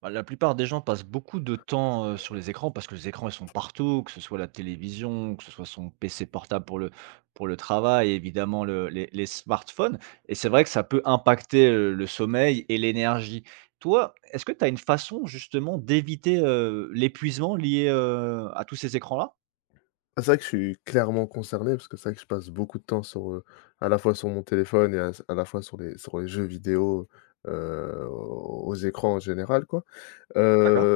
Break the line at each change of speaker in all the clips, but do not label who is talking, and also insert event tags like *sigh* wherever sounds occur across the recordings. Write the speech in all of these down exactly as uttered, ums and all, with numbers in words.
Bah, la plupart des gens passent beaucoup de temps, heu, sur les écrans parce que les écrans, ils sont partout, que ce soit la télévision, que ce soit son P C portable pour le pour le travail, et évidemment le les les smartphones et c'est vrai que ça peut impacter, heu, le sommeil et l'énergie. Toi, est-ce que tu as une façon justement d'éviter, heu, l'épuisement lié, heu, à tous ces écrans-là?
Ah, c'est vrai que je suis clairement concerné parce que c'est vrai que je passe beaucoup de temps sur, heu, à la fois sur mon téléphone et à à la fois sur les sur les jeux vidéo, heu, aux écrans en général quoi. Heu
D'accord.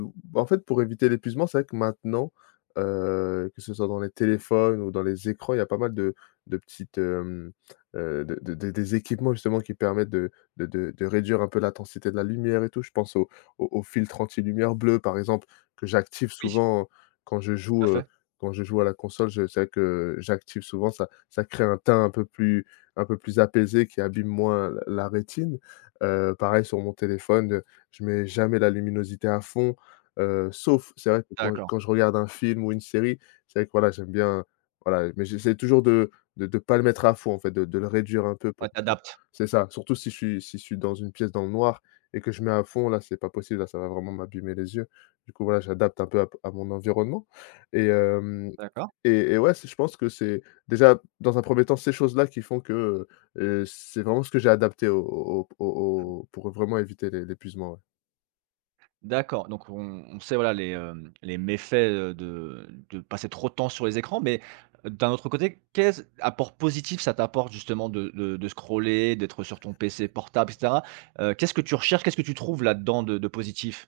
heu, en fait, pour éviter l'épuisement, c'est vrai que maintenant, heu, que ce soit dans les téléphones ou dans les écrans, il y a pas mal de de petites, hem, heu, de de de des équipements justement qui permettent de de de de réduire un peu l'intensité de la lumière et tout. Je pense au au au filtre anti-lumière bleue, par exemple, que j'active
Oui,
souvent quand je
tout à
joue, heu,
fait.
quand je joue à la console, je sais que j'active souvent, ça ça crée un teint un peu plus un peu plus apaisé qui abîme moins la la rétine. Heu, pareil sur mon téléphone, je mets jamais la luminosité à fond, heu, sauf c'est vrai que quand je
D'accord.
quand je regarde un film ou une série, c'est vrai que voilà, j'aime bien, voilà, mais j'essaie toujours de de de pas le mettre à fond en fait, de de le réduire un peu
Ouais,
pour
tu
pour c'est ça, surtout si je suis si je suis dans une pièce dans le noir et que je mets à fond, là, c'est pas possible, là, ça va vraiment m'abîmer les yeux. Du coup, voilà, j'adapte un peu à p à mon environnement et hem
D'accord.
et et ouais, c'est je pense que c'est déjà, dans un premier temps, ces choses-là qui font que, heu, c'est vraiment ce que j'ai adapté au au au au pour vraiment éviter l'é l'épuisement, ouais.
D'accord, donc on on sait, voilà, les, hem, les méfaits, heu, de de passer trop de temps sur les écrans, mais euh, d'un autre côté, qu'est-ce apport positif ça t'apporte justement de de de scroller, d'être sur ton P C portable et cetera? Heu, qu'est-ce que tu recherches? Qu'est-ce que tu trouves là-dedans de de positif?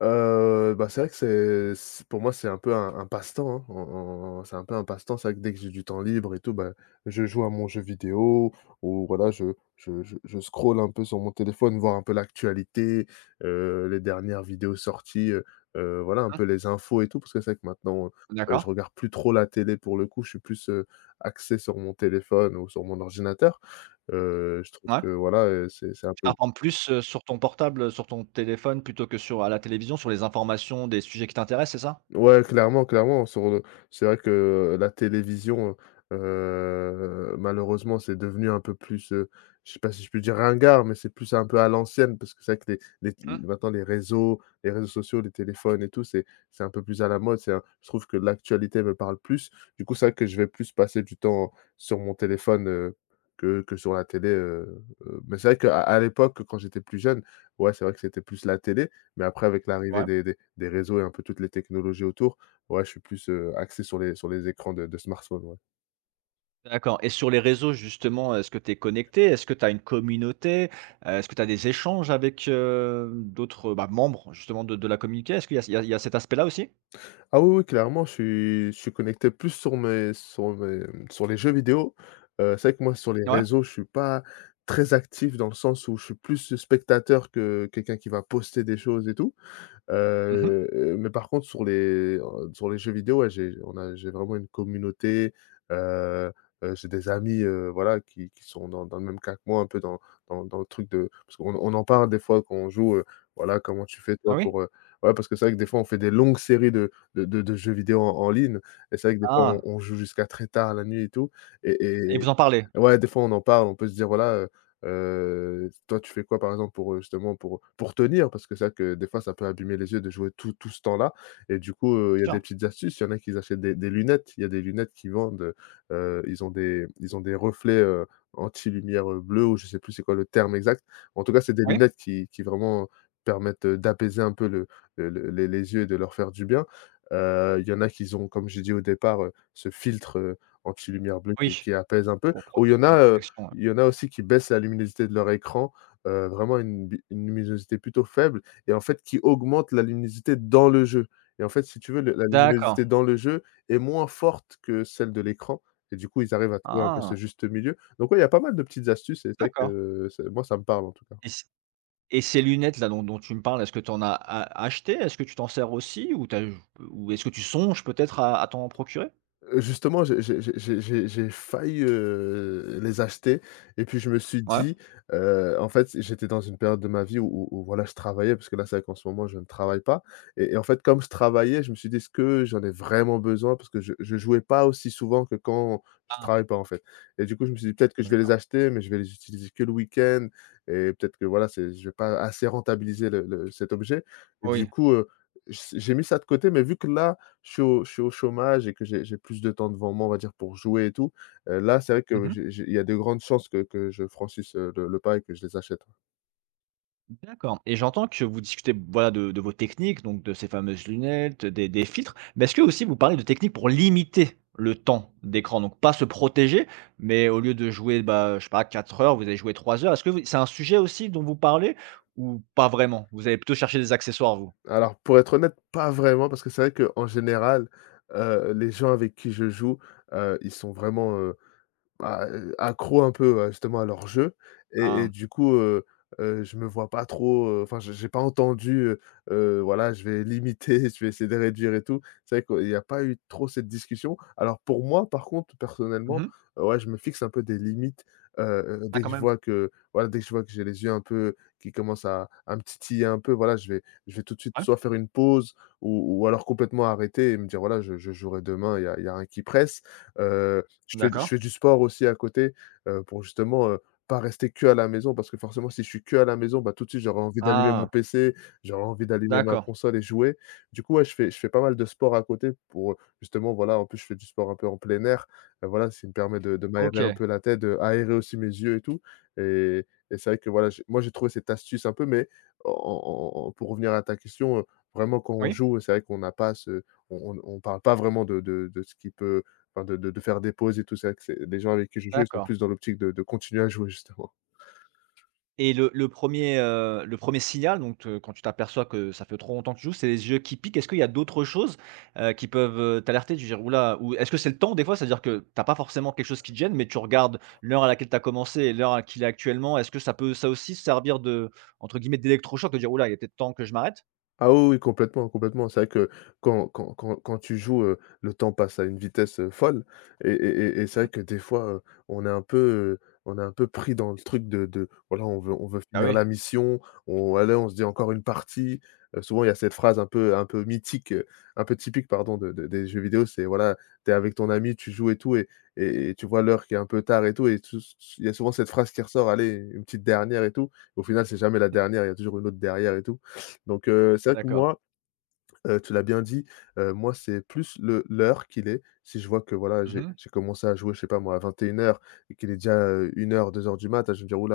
Heu, bah, c'est vrai que c'est c'est pour moi, c'est un peu un un passe-temps, hein, en en c'est un peu un passe-temps. C'est vrai que dès que j'ai du temps libre et tout, bah, je joue à mon jeu vidéo ou voilà, je je je je scrolle un peu sur mon téléphone, voir un peu l'actualité, heu, les dernières vidéos sorties, heu heu, voilà, un peu les infos et tout. Parce que c'est vrai que maintenant,
Mmh,
heu,
d'accord,
je regarde plus trop la télé pour le coup. Je suis plus, heu, axé sur mon téléphone ou sur mon ordinateur. Heu, je trouve
ouais.
que voilà, heu, c'est c'est un
Tu
peu
apprends plus, heu, sur ton portable, sur ton téléphone plutôt que sur à la télévision, sur les informations des sujets qui t'intéressent, c'est ça?
ouais, clairement, clairement, sur le c'est vrai que la télévision, heu malheureusement, c'est devenu un peu plus, heu, je sais pas si je peux dire ringard, mais c'est plus un peu à l'ancienne parce que c'est vrai que les les
Mmh.
maintenant les réseaux les réseaux sociaux, les téléphones et tout, c'est c'est un peu plus à la mode, c'est un je trouve que l'actualité me parle plus. Du coup, c'est vrai que je vais plus passer du temps sur mon téléphone, heu, que que sur la télé, heu heu, mais c'est vrai qu'à à à l'époque, quand j'étais plus jeune, ouais, c'est vrai que c'était plus la télé. Mais après avec l'arrivée
Ouais.
des des des réseaux et un peu toutes les technologies autour, ouais, je suis plus, heu, axé sur les sur les écrans de de smartphone, ouais.
D'accord et sur les réseaux justement, est-ce que tu es connecté? Est-ce que tu as une communauté? Heu, est-ce que tu as des échanges avec, heu, d'autres, bah, membres justement de de la communauté? Est-ce qu'il y a il y a il y a cet aspect-là aussi?
Ah oui, oui, clairement, je suis je suis connecté plus sur mes sur mes, mmh, sur les jeux vidéo. Heu, c'est vrai que moi sur les
Ouais.
réseaux, je suis pas très actif dans le sens où je suis plus spectateur que quelqu'un qui va poster des choses et tout.
Mmh.
Heu mais par contre sur les, heu, sur les jeux vidéo, ouais, j'ai on a j'ai vraiment une communauté, heu heu, j'ai des amis, heu, voilà, qui qui sont dans dans le même cas que moi, un peu dans dans dans le truc de parce qu'on on en parle des fois quand on joue, heu, voilà: «Comment tu fais
Ah
toi
oui?
pour, heu» ouais, parce que c'est vrai que des fois on fait des longues séries de de de de jeux vidéo en en ligne et c'est vrai que des fois on
Ah
on joue jusqu'à très tard la nuit et tout
et
et
vous en parlez?
et ouais, des fois on en parle, on peut se dire: «Voilà, euh, heu, toi, tu fais quoi, par exemple, pour, heu, justement, pour pour tenir? Parce que c'est vrai que des fois, ça peut abîmer les yeux de jouer tout tout ce temps-là et du coup, heu, il y a des
Tiens.
petites astuces. Il y en a qui achètent des des lunettes. Il y a des lunettes qui vendent, heu ils ont des ils ont des reflets, heu, anti-lumière, heu, bleue ou je sais plus c'est quoi le terme exact. En tout cas, c'est des
Oui?
lunettes qui qui vraiment permettent, heu, d'apaiser un peu le le le les les yeux et de leur faire du bien. Heu, il y en a qui ont, comme j'ai dit au départ, heu, ce filtre, heu, anti-lumière bleue qui
Oui,
qui apaise un peu
pour
ou il y
proté
en
de
a,
protection, ouais.
il y en a aussi qui baissent la luminosité de leur écran, heu, vraiment une bi une luminosité plutôt faible et en fait qui augmentent la luminosité dans le jeu et en fait, si tu veux, le la
D'accord.
luminosité dans le jeu est moins forte que celle de l'écran et du coup, ils arrivent à trouver un peu
Ah,
ce juste milieu. Donc ouais, il y a pas mal de petites astuces et c'est vrai
d'accord
que c'est moi, ça me parle en tout cas.
et c et ces lunettes-là dont dont tu me parles, est-ce que tu en as a acheté? Est-ce que tu t'en sers aussi ou tu ou est-ce que tu songes peut-être à à t'en procurer?
Heu, justement, j'ai j'ai j'ai j'ai j'ai j'ai failli, heu, les acheter et puis je me suis
Ouais.
dit, heu, en fait, j'étais dans une période de ma vie où où où voilà, je travaillais parce que là, c'est vrai qu'en ce moment, je ne travaille pas et et en fait, comme je travaillais, je me suis dit: «Est-ce que j'en ai vraiment besoin ?» parce que je je jouais pas aussi souvent que quand je
Ah
travaille pas, en fait et du coup, je me suis dit: «Peut-être que je vais les
d'accord.
acheter, mais je vais les utiliser que le week-end et peut-être que voilà, c'est je vais pas assez rentabiliser le le cet objet» et
Oui.
du coup, heu, j j'ai mis ça de côté, mais vu que là je suis au je suis au chômage et que j'ai j'ai plus de temps devant moi, on va dire, pour jouer et tout, heu, là, c'est vrai que
Mmh
j'ai j'ai il y a de grandes chances que que je franchisse, heu, le le pas et que je les achète.
D'accord et j'entends que vous discutez, voilà, de de vos techniques, donc de ces fameuses lunettes, des des filtres, mais est-ce que aussi vous parlez de techniques pour limiter le temps d'écran? Donc pas se protéger, mais au lieu de jouer, bah, je sais pas quatre heures, vous allez jouer trois heures. Est-ce que vous c'est un sujet aussi dont vous parlez ou pas vraiment? Vous allez plutôt chercher des accessoires vous?
Alors pour être honnête, pas vraiment parce que c'est vrai qu'en général, heu, les gens avec qui je joue, heu, ils sont vraiment, euh, bah, euh, accro un peu, ouais, justement à leur jeu et et
Ah.
du coup, heu heu, je me vois pas trop, heu, enfin j'ai j'ai pas entendu, heu heu, voilà, je vais limiter, *laughs* je vais essayer de réduire et tout. C'est vrai qu'il y a pas eu trop cette discussion. Alors pour moi, par contre, personnellement,
Mmh
heu, ouais, je me fixe un peu des limites, heu heu,
Ah
dès que
quand
je
même?
vois que voilà, dès que je vois que j'ai les yeux un peu qui commencent à à me titiller un peu, voilà, je vais je vais tout de suite
Ouais.
soit faire une pause ou ou alors complètement arrêter et me dire: «Voilà, je je jouerai demain, il y a il y a rien qui presse». Euh, je fais je
D'accord.
fais du sport aussi à côté, heu, pour justement, heu, pas rester que à la maison parce que forcément si je suis que à la maison, bah, tout de suite j'aurais envie d'allumer mon
Ah,
P C, j'aurais envie d'allumer ma
d'accord.
console et jouer. Du coup, ouais, je fais je fais pas mal de sport à côté pour, heu, justement voilà, en plus je fais du sport un peu en plein air, heu, voilà, ça me permet de de m'aérer un
OK.
peu la tête, heu, aérer aussi mes yeux et tout et et c'est vrai que voilà, j'ai moi j'ai trouvé cette astuce un peu mais en en en pour revenir à ta question, heu, vraiment quand on
Oui,
joue, c'est vrai qu'on n'a pas ce on on parle pas vraiment de de de ce qui peut enfin de de de faire des pauses et tout ça, que c'est les gens avec qui je joue, ils sont
d'accord.
plus dans l'optique de de continuer à jouer justement.
Et le le premier, le premier signal, donc te quand tu t'aperçois que ça fait trop longtemps que tu joues, c'est les yeux qui piquent. Est-ce qu'il y a d'autres choses, heu, qui peuvent, heu, t'alerter? Du genre: «Ouh ou est-ce que c'est le temps des fois? C'est-à-dire que t'as pas forcément quelque chose qui te gêne, mais tu regardes l'heure à laquelle tu as commencé et l'heure à qu'il est actuellement. Est-ce que ça peut ça aussi servir de entre guillemets «d'électrochoc», de dire: oula, il y a peut-être temps que je m'arrête»?
Ah oui, oui, complètement, complètement. C'est vrai que quand quand quand quand tu joues, heu, le temps passe à une vitesse, heu, folle et et et et c'est
Mmh.
vrai que des fois, heu, on est un peu, heu, on est un peu pris dans le truc de de voilà, on veut on veut
Ah
finir
oui.
la mission, on allez, on se dit: «Encore une partie». Heu, souvent, il y a cette phrase un peu un peu mythique, heu, un peu typique, pardon, de de des jeux vidéo, c'est voilà, t'es avec ton ami, tu joues et tout et et et tu vois l'heure qui est un peu tard et tout et tout il y a souvent cette phrase qui ressort: «Allez, une petite dernière et tout». Au final, c'est jamais la dernière, il y a toujours une autre derrière et tout. Donc, heu, c'est vrai que
D'accord.
moi, heu, tu l'as bien dit, heu, moi, c'est plus le l'heure qu'il est. Si je vois que, voilà, j'ai
Mmh.
j'ai commencé à jouer, je sais pas moi, à vingt et une heures, et qu'il est déjà, euh, une heure, deux heures du mat, je vais me dire: «Ouh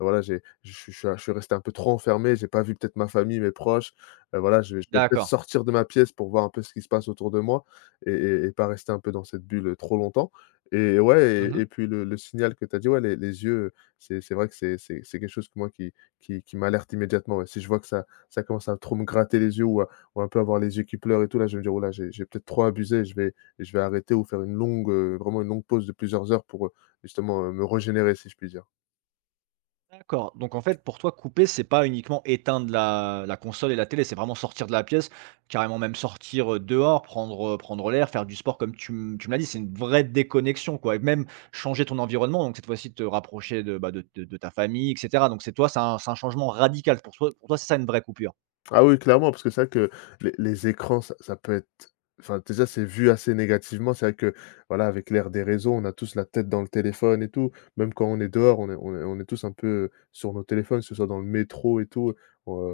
voilà, j'ai je suis je suis je suis resté un peu trop enfermé, j'ai pas vu peut-être ma famille, mes proches, heu, voilà, je vais je vais peut-être
D'accord.
sortir de ma pièce pour voir un peu ce qui se passe autour de moi et et et pas rester un peu dans cette bulle, trop longtemps» et ouais et
Mmh.
et puis le le signal que tu as dit, ouais, les les yeux, c'est c'est vrai que c'est c'est c'est quelque chose que moi qui qui qui m'alerte immédiatement, ouais. Si je vois que ça ça commence à trop me gratter les yeux ou à on va un peu avoir les yeux qui pleurent et tout, là, je vais me dire: «Oh là, j'ai j'ai peut-être trop abusé, je vais je vais arrêter ou faire une longue, heu, vraiment une longue pause de plusieurs heures pour, heu, justement, heu, me régénérer», si je puis dire.
D'accord, donc en fait, pour toi, couper, c'est pas uniquement éteindre la la console et la télé, c'est vraiment sortir de la pièce, carrément même sortir, heu, dehors, prendre, heu, prendre l'air, faire du sport comme tu m tu me l'as dit, c'est une vraie déconnexion, quoi et même changer ton environnement, donc cette fois-ci te rapprocher de, bah, de de de ta famille et cetera, donc c'est toi, c'est un c'est un changement radical pour toi pour toi, c'est ça une vraie coupure?
Ah oui, clairement, parce que c'est vrai que les les écrans, ça ça peut être enfin, déjà, c'est vu assez négativement. C'est vrai que, voilà, avec l'ère des réseaux, on a tous la tête dans le téléphone et tout. Même quand on est dehors, on est on est on est tous un peu euh, sur nos téléphones, que ce soit dans le métro et tout. Heu,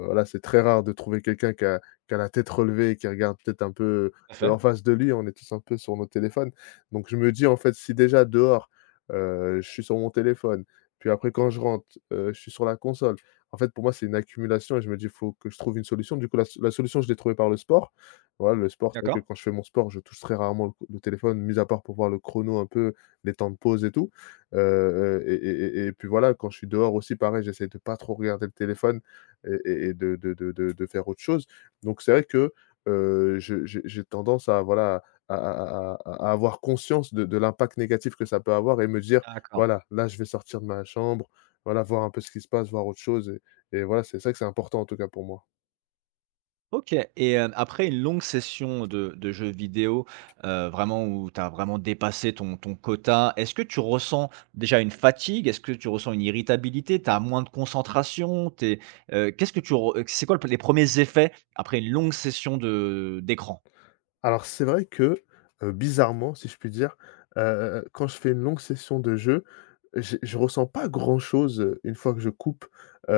Voilà, c'est très rare de trouver quelqu'un qui a qui a la tête relevée et qui regarde peut-être un peu,
Tout à
heu,
fait.
en face de lui. On est tous un peu sur nos téléphones. Donc je me dis, en fait, si déjà dehors, heu, je suis sur mon téléphone, puis après quand je rentre, heu, je suis sur la console en fait, pour moi, c'est une accumulation et je me dis: il «Faut que je trouve une solution». Du coup, la so la solution, je l'ai trouvée par le sport. Voilà, le sport, c'est vrai
D'accord.
que quand je fais mon sport, je touche très rarement le le téléphone, mis à part pour voir le chrono un peu, les temps de pause et tout. Heu, et et et et puis voilà, quand je suis dehors aussi, pareil, j'essaie de pas trop regarder le téléphone et et et de de de de de faire autre chose. Donc c'est vrai que, heu, je j'ai j'ai tendance à voilà, à à à à à avoir conscience de de l'impact négatif que ça peut avoir et me dire:
D'accord.
«Voilà, là, je vais sortir de ma chambre, voilà, voir un peu ce qui se passe, voir autre chose» et voilà, c'est ça que c'est important en tout cas pour moi.
OK et hem, après une longue session de de jeux vidéo, heu, vraiment où tu as vraiment dépassé ton ton quota, est-ce que tu ressens déjà une fatigue? Est-ce que tu ressens une irritabilité? Tu as moins de concentration? t'es es, qu'est-ce que tu re c'est quoi les premiers effets après une longue session de d'écran?
Alors c'est vrai que, heu, bizarrement, si je puis dire, heu quand je fais une longue session de jeu, je je ressens pas grand-chose, heu, une fois que je coupe. Heu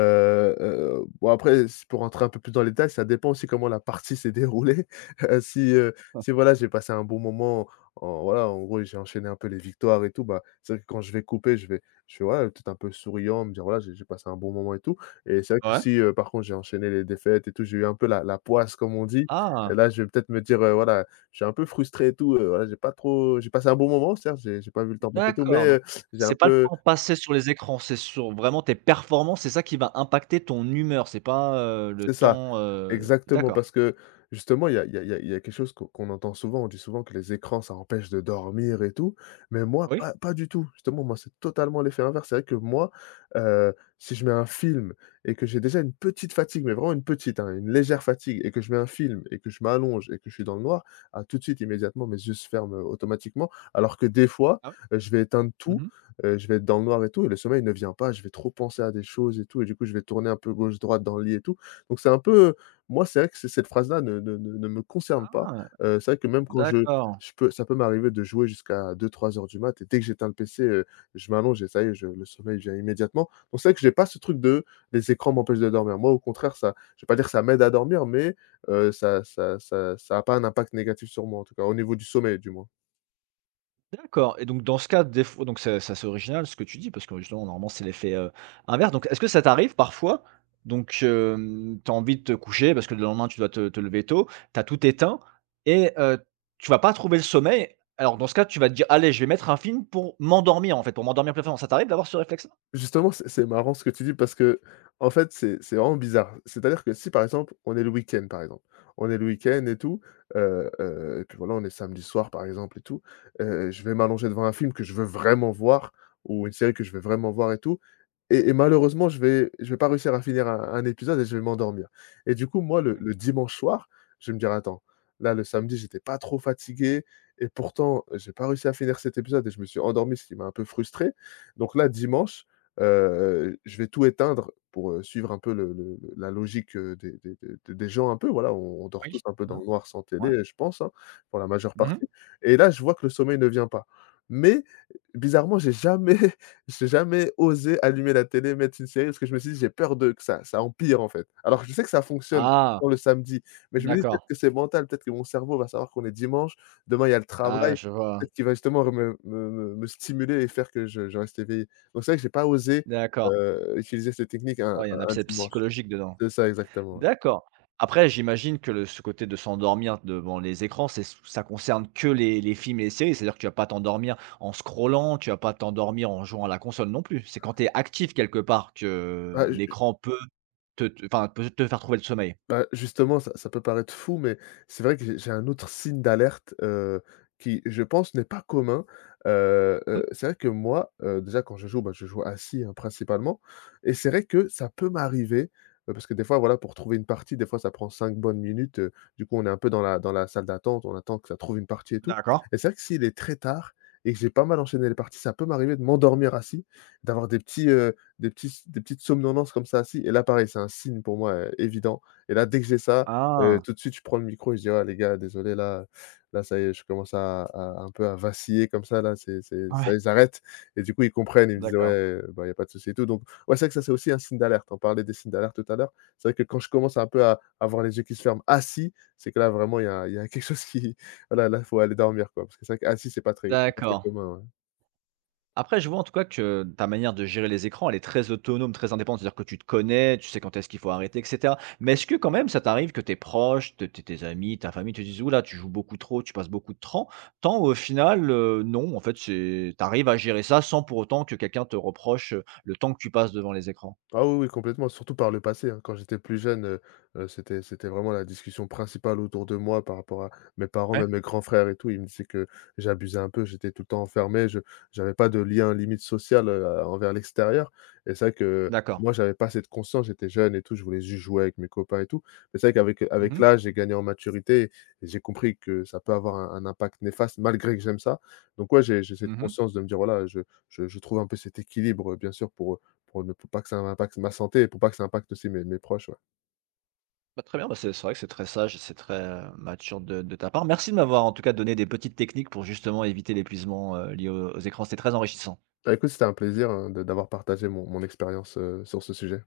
heu, bon après c'est pour rentrer un peu plus dans les détails, ça dépend aussi comment la partie s'est déroulée. *laughs* Heu, si, heu, si voilà, j'ai passé un bon moment, en voilà, en gros, j'ai enchaîné un peu les victoires et tout, bah, c'est vrai que quand je vais couper, je vais je vais voilà, peut-être un peu souriant, me dire: «Voilà, j'ai j'ai passé un bon moment et tout» et c'est vrai que
Ouais.
si, heu, par contre j'ai enchaîné les défaites et tout, j'ai eu un peu la la poisse comme on dit, et
Ah,
là, je vais peut-être me dire, heu, voilà, je suis un peu frustré et tout, heu, voilà, j'ai pas trop j'ai passé un bon moment, certes, j'ai j'ai pas vu le temps passer et tout, mais
d'accord, donc
heu, j'ai
c'est
un
pas le
peu
temps passé sur les écrans, c'est sur vraiment tes performances, c'est ça qui va impacter ton humeur, c'est pas, heu, le
c'est ça.
temps, heu
Exactement,
d'accord.
parce que justement, il y a il y a il y a il y a quelque chose qu'on qu'on entend souvent. On dit souvent que les écrans, ça empêche de dormir et tout, mais moi,
Oui.
pas pas du tout. Justement, moi, c'est totalement l'effet inverse. C'est vrai que moi, heu, si je mets un film et que j'ai déjà une petite fatigue, mais vraiment une petite, hein, une légère fatigue et que je mets un film et que je m'allonge et que je suis dans le noir, ah, tout de suite, immédiatement, mes yeux se ferment, heu, automatiquement. Alors que des fois,
Ah
heu, je vais éteindre
oui.
tout,
Mmh.
heu, je vais être dans le noir et tout et le sommeil ne vient pas. Je vais trop penser à des choses et tout et du coup, je vais tourner un peu gauche, droite dans le lit et tout. Donc c'est un peu, moi, c'est vrai que c cette phrase-là ne ne ne ne me concerne pas.
Ah!
Heu, c'est vrai que même quand je
D'accord,
je peux ça peut m'arriver de jouer jusqu'à deux-trois heures du mat et dès que j'éteins le P C, heu, je m'allonge et ça y est, je le sommeil vient immédiatement. Donc c'est vrai que j'ai pas ce truc de les écrans m'empêchent de dormir. Moi, au contraire, ça je vais pas dire que ça m'aide à dormir, mais heu, ça ça ça ça a pas un impact négatif sur moi, en tout cas, au niveau du sommeil, du moins.
d'accord et donc dans ce cas, des fois donc ça ça, c'est original ce que tu dis parce que justement normalement c'est l'effet, heu, inverse donc est-ce que ça t'arrive parfois, donc hem, tu as envie de te coucher parce que le lendemain tu dois te te lever tôt, tu as tout éteint et heu, tu vas pas trouver le sommeil, alors dans ce cas tu vas te dire: «Allez je vais mettre un film pour m'endormir en fait, pour m'endormir plus facilement». Ça t'arrive d'avoir ce réflexe-là?
Justement, c'est c'est marrant ce que tu dis parce que en fait, c'est c'est vraiment bizarre. C'est-à-dire que si, par exemple, on est le week-end, par exemple, on est le week-end et tout, heu heu, et puis voilà, on est samedi soir, par exemple, et tout, heu, je vais m'allonger devant un film que je veux vraiment voir ou une série que je veux vraiment voir et tout et et malheureusement, je vais je vais pas réussir à finir un un épisode et je vais m'endormir et du coup, moi, le le dimanche soir, je vais me dire: «Attends, là, le samedi, j'étais pas trop fatigué et pourtant, j'ai pas réussi à finir cet épisode et je me suis endormi, ce qui m'a un peu frustré. Donc là, dimanche, Heu, je vais tout éteindre pour, heu, suivre un peu le le le la logique, heu, des des des des gens un peu, voilà, on on dort tous
Oui?
un peu dans
Non?
le noir sans
Ouais?
télé, je pense, hein, pour la majeure
Mmh.
partie et là, je vois que le sommeil ne vient pas. Mais bizarrement, j'ai jamais *laughs* j'ai jamais osé allumer la télé, mettre une série parce que je me suis dit: «J'ai peur de que ça ça empire, en fait». Alors je sais que ça fonctionne
Ah!
pour le samedi, mais je me dis:
D'accord.
«Peut-être que c'est mental, peut-être que mon cerveau va savoir qu'on est dimanche, demain il y a le
Ah
travail,
je vois.
peut-être qu'il va justement me me me me stimuler et faire que je je reste éveillé». Donc c'est vrai que j'ai pas osé,
D'accord.
heu, utiliser cette technique un
Ouais, il y a
un
un
un
aspect
dimanche.
psychologique dedans.
C'est ça exactement, ouais.
D'accord. Après, j'imagine que le ce côté de s'endormir devant les écrans, c'est ça concerne que les les films et les séries. C'est-à-dire que tu vas pas t'endormir en scrollant, tu vas pas t'endormir en jouant à la console non plus. C'est quand tu es actif quelque part
Ah,
que
j
l'écran peut te te enfin, peut te faire trouver le sommeil.
Bah, justement, ça ça peut paraître fou, mais c'est vrai que j'ai j'ai un autre signe d'alerte, heu, qui, je pense, n'est pas commun. Heu
Mmh,
heu, c'est vrai que moi, heu, déjà quand je joue, bah, je joue assis, hein, principalement et c'est vrai que ça peut m'arriver, heu, parce que des fois, voilà, pour trouver une partie, des fois, ça prend cinq bonnes minutes, heu, du coup, on est un peu dans la dans la salle d'attente, on attend que ça trouve une partie et tout
d'accord.
et c'est vrai que s'il est très tard et que j'ai pas mal enchaîné les parties, ça peut m'arriver de m'endormir assis, d'avoir des petits, heu, des petits des petites somnolences comme ça assis et là, pareil, c'est un signe pour moi, heu, évident. Et là, dès que j'ai ça, heu,
Ah!
tout de suite, je prends le micro et je dis: «Ah les gars, désolé là, là ça y est, je commence à à un peu à vaciller comme ça là, c'est c'est ça
Ouais,
y est, et du coup, ils comprennent, ils me disent:
d'accord,
«Ouais, bah, il y a pas de souci et tout» donc ouais, c'est vrai que ça, c'est aussi un signe d'alerte. On parlait des signes d'alerte tout à l'heure. C'est vrai que quand je commence un peu à avoir les yeux qui se ferment assis, c'est que là, vraiment, il y a il y a quelque chose qui *laughs* voilà, là, faut aller dormir quoi, parce que c'est vrai qu'assis, c'est pas très c'est pas très
d'accord.
commun, ouais.
Après, je vois en tout cas que ta manière de gérer les écrans, elle est très autonome, très indépendante. C'est-à-dire que tu te connais, tu sais quand est-ce qu'il faut arrêter, et cetera. Mais est-ce que quand même ça t'arrive que tes proches, tes tes tes amis, ta famille te disent: «Ouh là, tu joues beaucoup trop, tu passes beaucoup de temps», Tant au final, heu, non, en fait, c'est tu arrives à gérer ça sans pour autant que quelqu'un te reproche, heu, le temps que tu passes devant les écrans?
Ah oui, oui, complètement, surtout par le passé, hein. Quand j'étais plus jeune, heu heu, c'était c'était vraiment la discussion principale autour de moi par rapport à mes parents,
Ouais.
même mes grands frères et tout. Ils me disaient que j'abusais un peu, j'étais tout le temps enfermé, je j'avais pas de lien limite social, heu, à envers l'extérieur et c'est vrai que
D'accord.
moi, j'avais pas cette conscience, j'étais jeune et tout, je voulais juste jouer avec mes copains et tout. Mais c'est vrai qu'avec
Mmh
avec
mh.
l'âge, j'ai gagné en maturité et j'ai compris que ça peut avoir un un impact néfaste malgré que j'aime ça. Donc ouais, j'ai j'ai cette
Mmh.
conscience de me dire: «Voilà, je je je trouve un peu cet équilibre», bien sûr, pour, heu, pour ne pour pas que ça impacte ma santé et pour pas que ça impacte aussi mes mes proches, ouais.
Bah, très bien, bah, c'est c'est vrai que c'est très sage et c'est très, heu, mature de de ta part. Merci de m'avoir en tout cas donné des petites techniques pour justement éviter l'épuisement, heu, lié aux aux écrans. C'était très enrichissant.
Bah, écoute, c'était un plaisir, hein, de d'avoir partagé mon mon expérience, heu, sur ce sujet.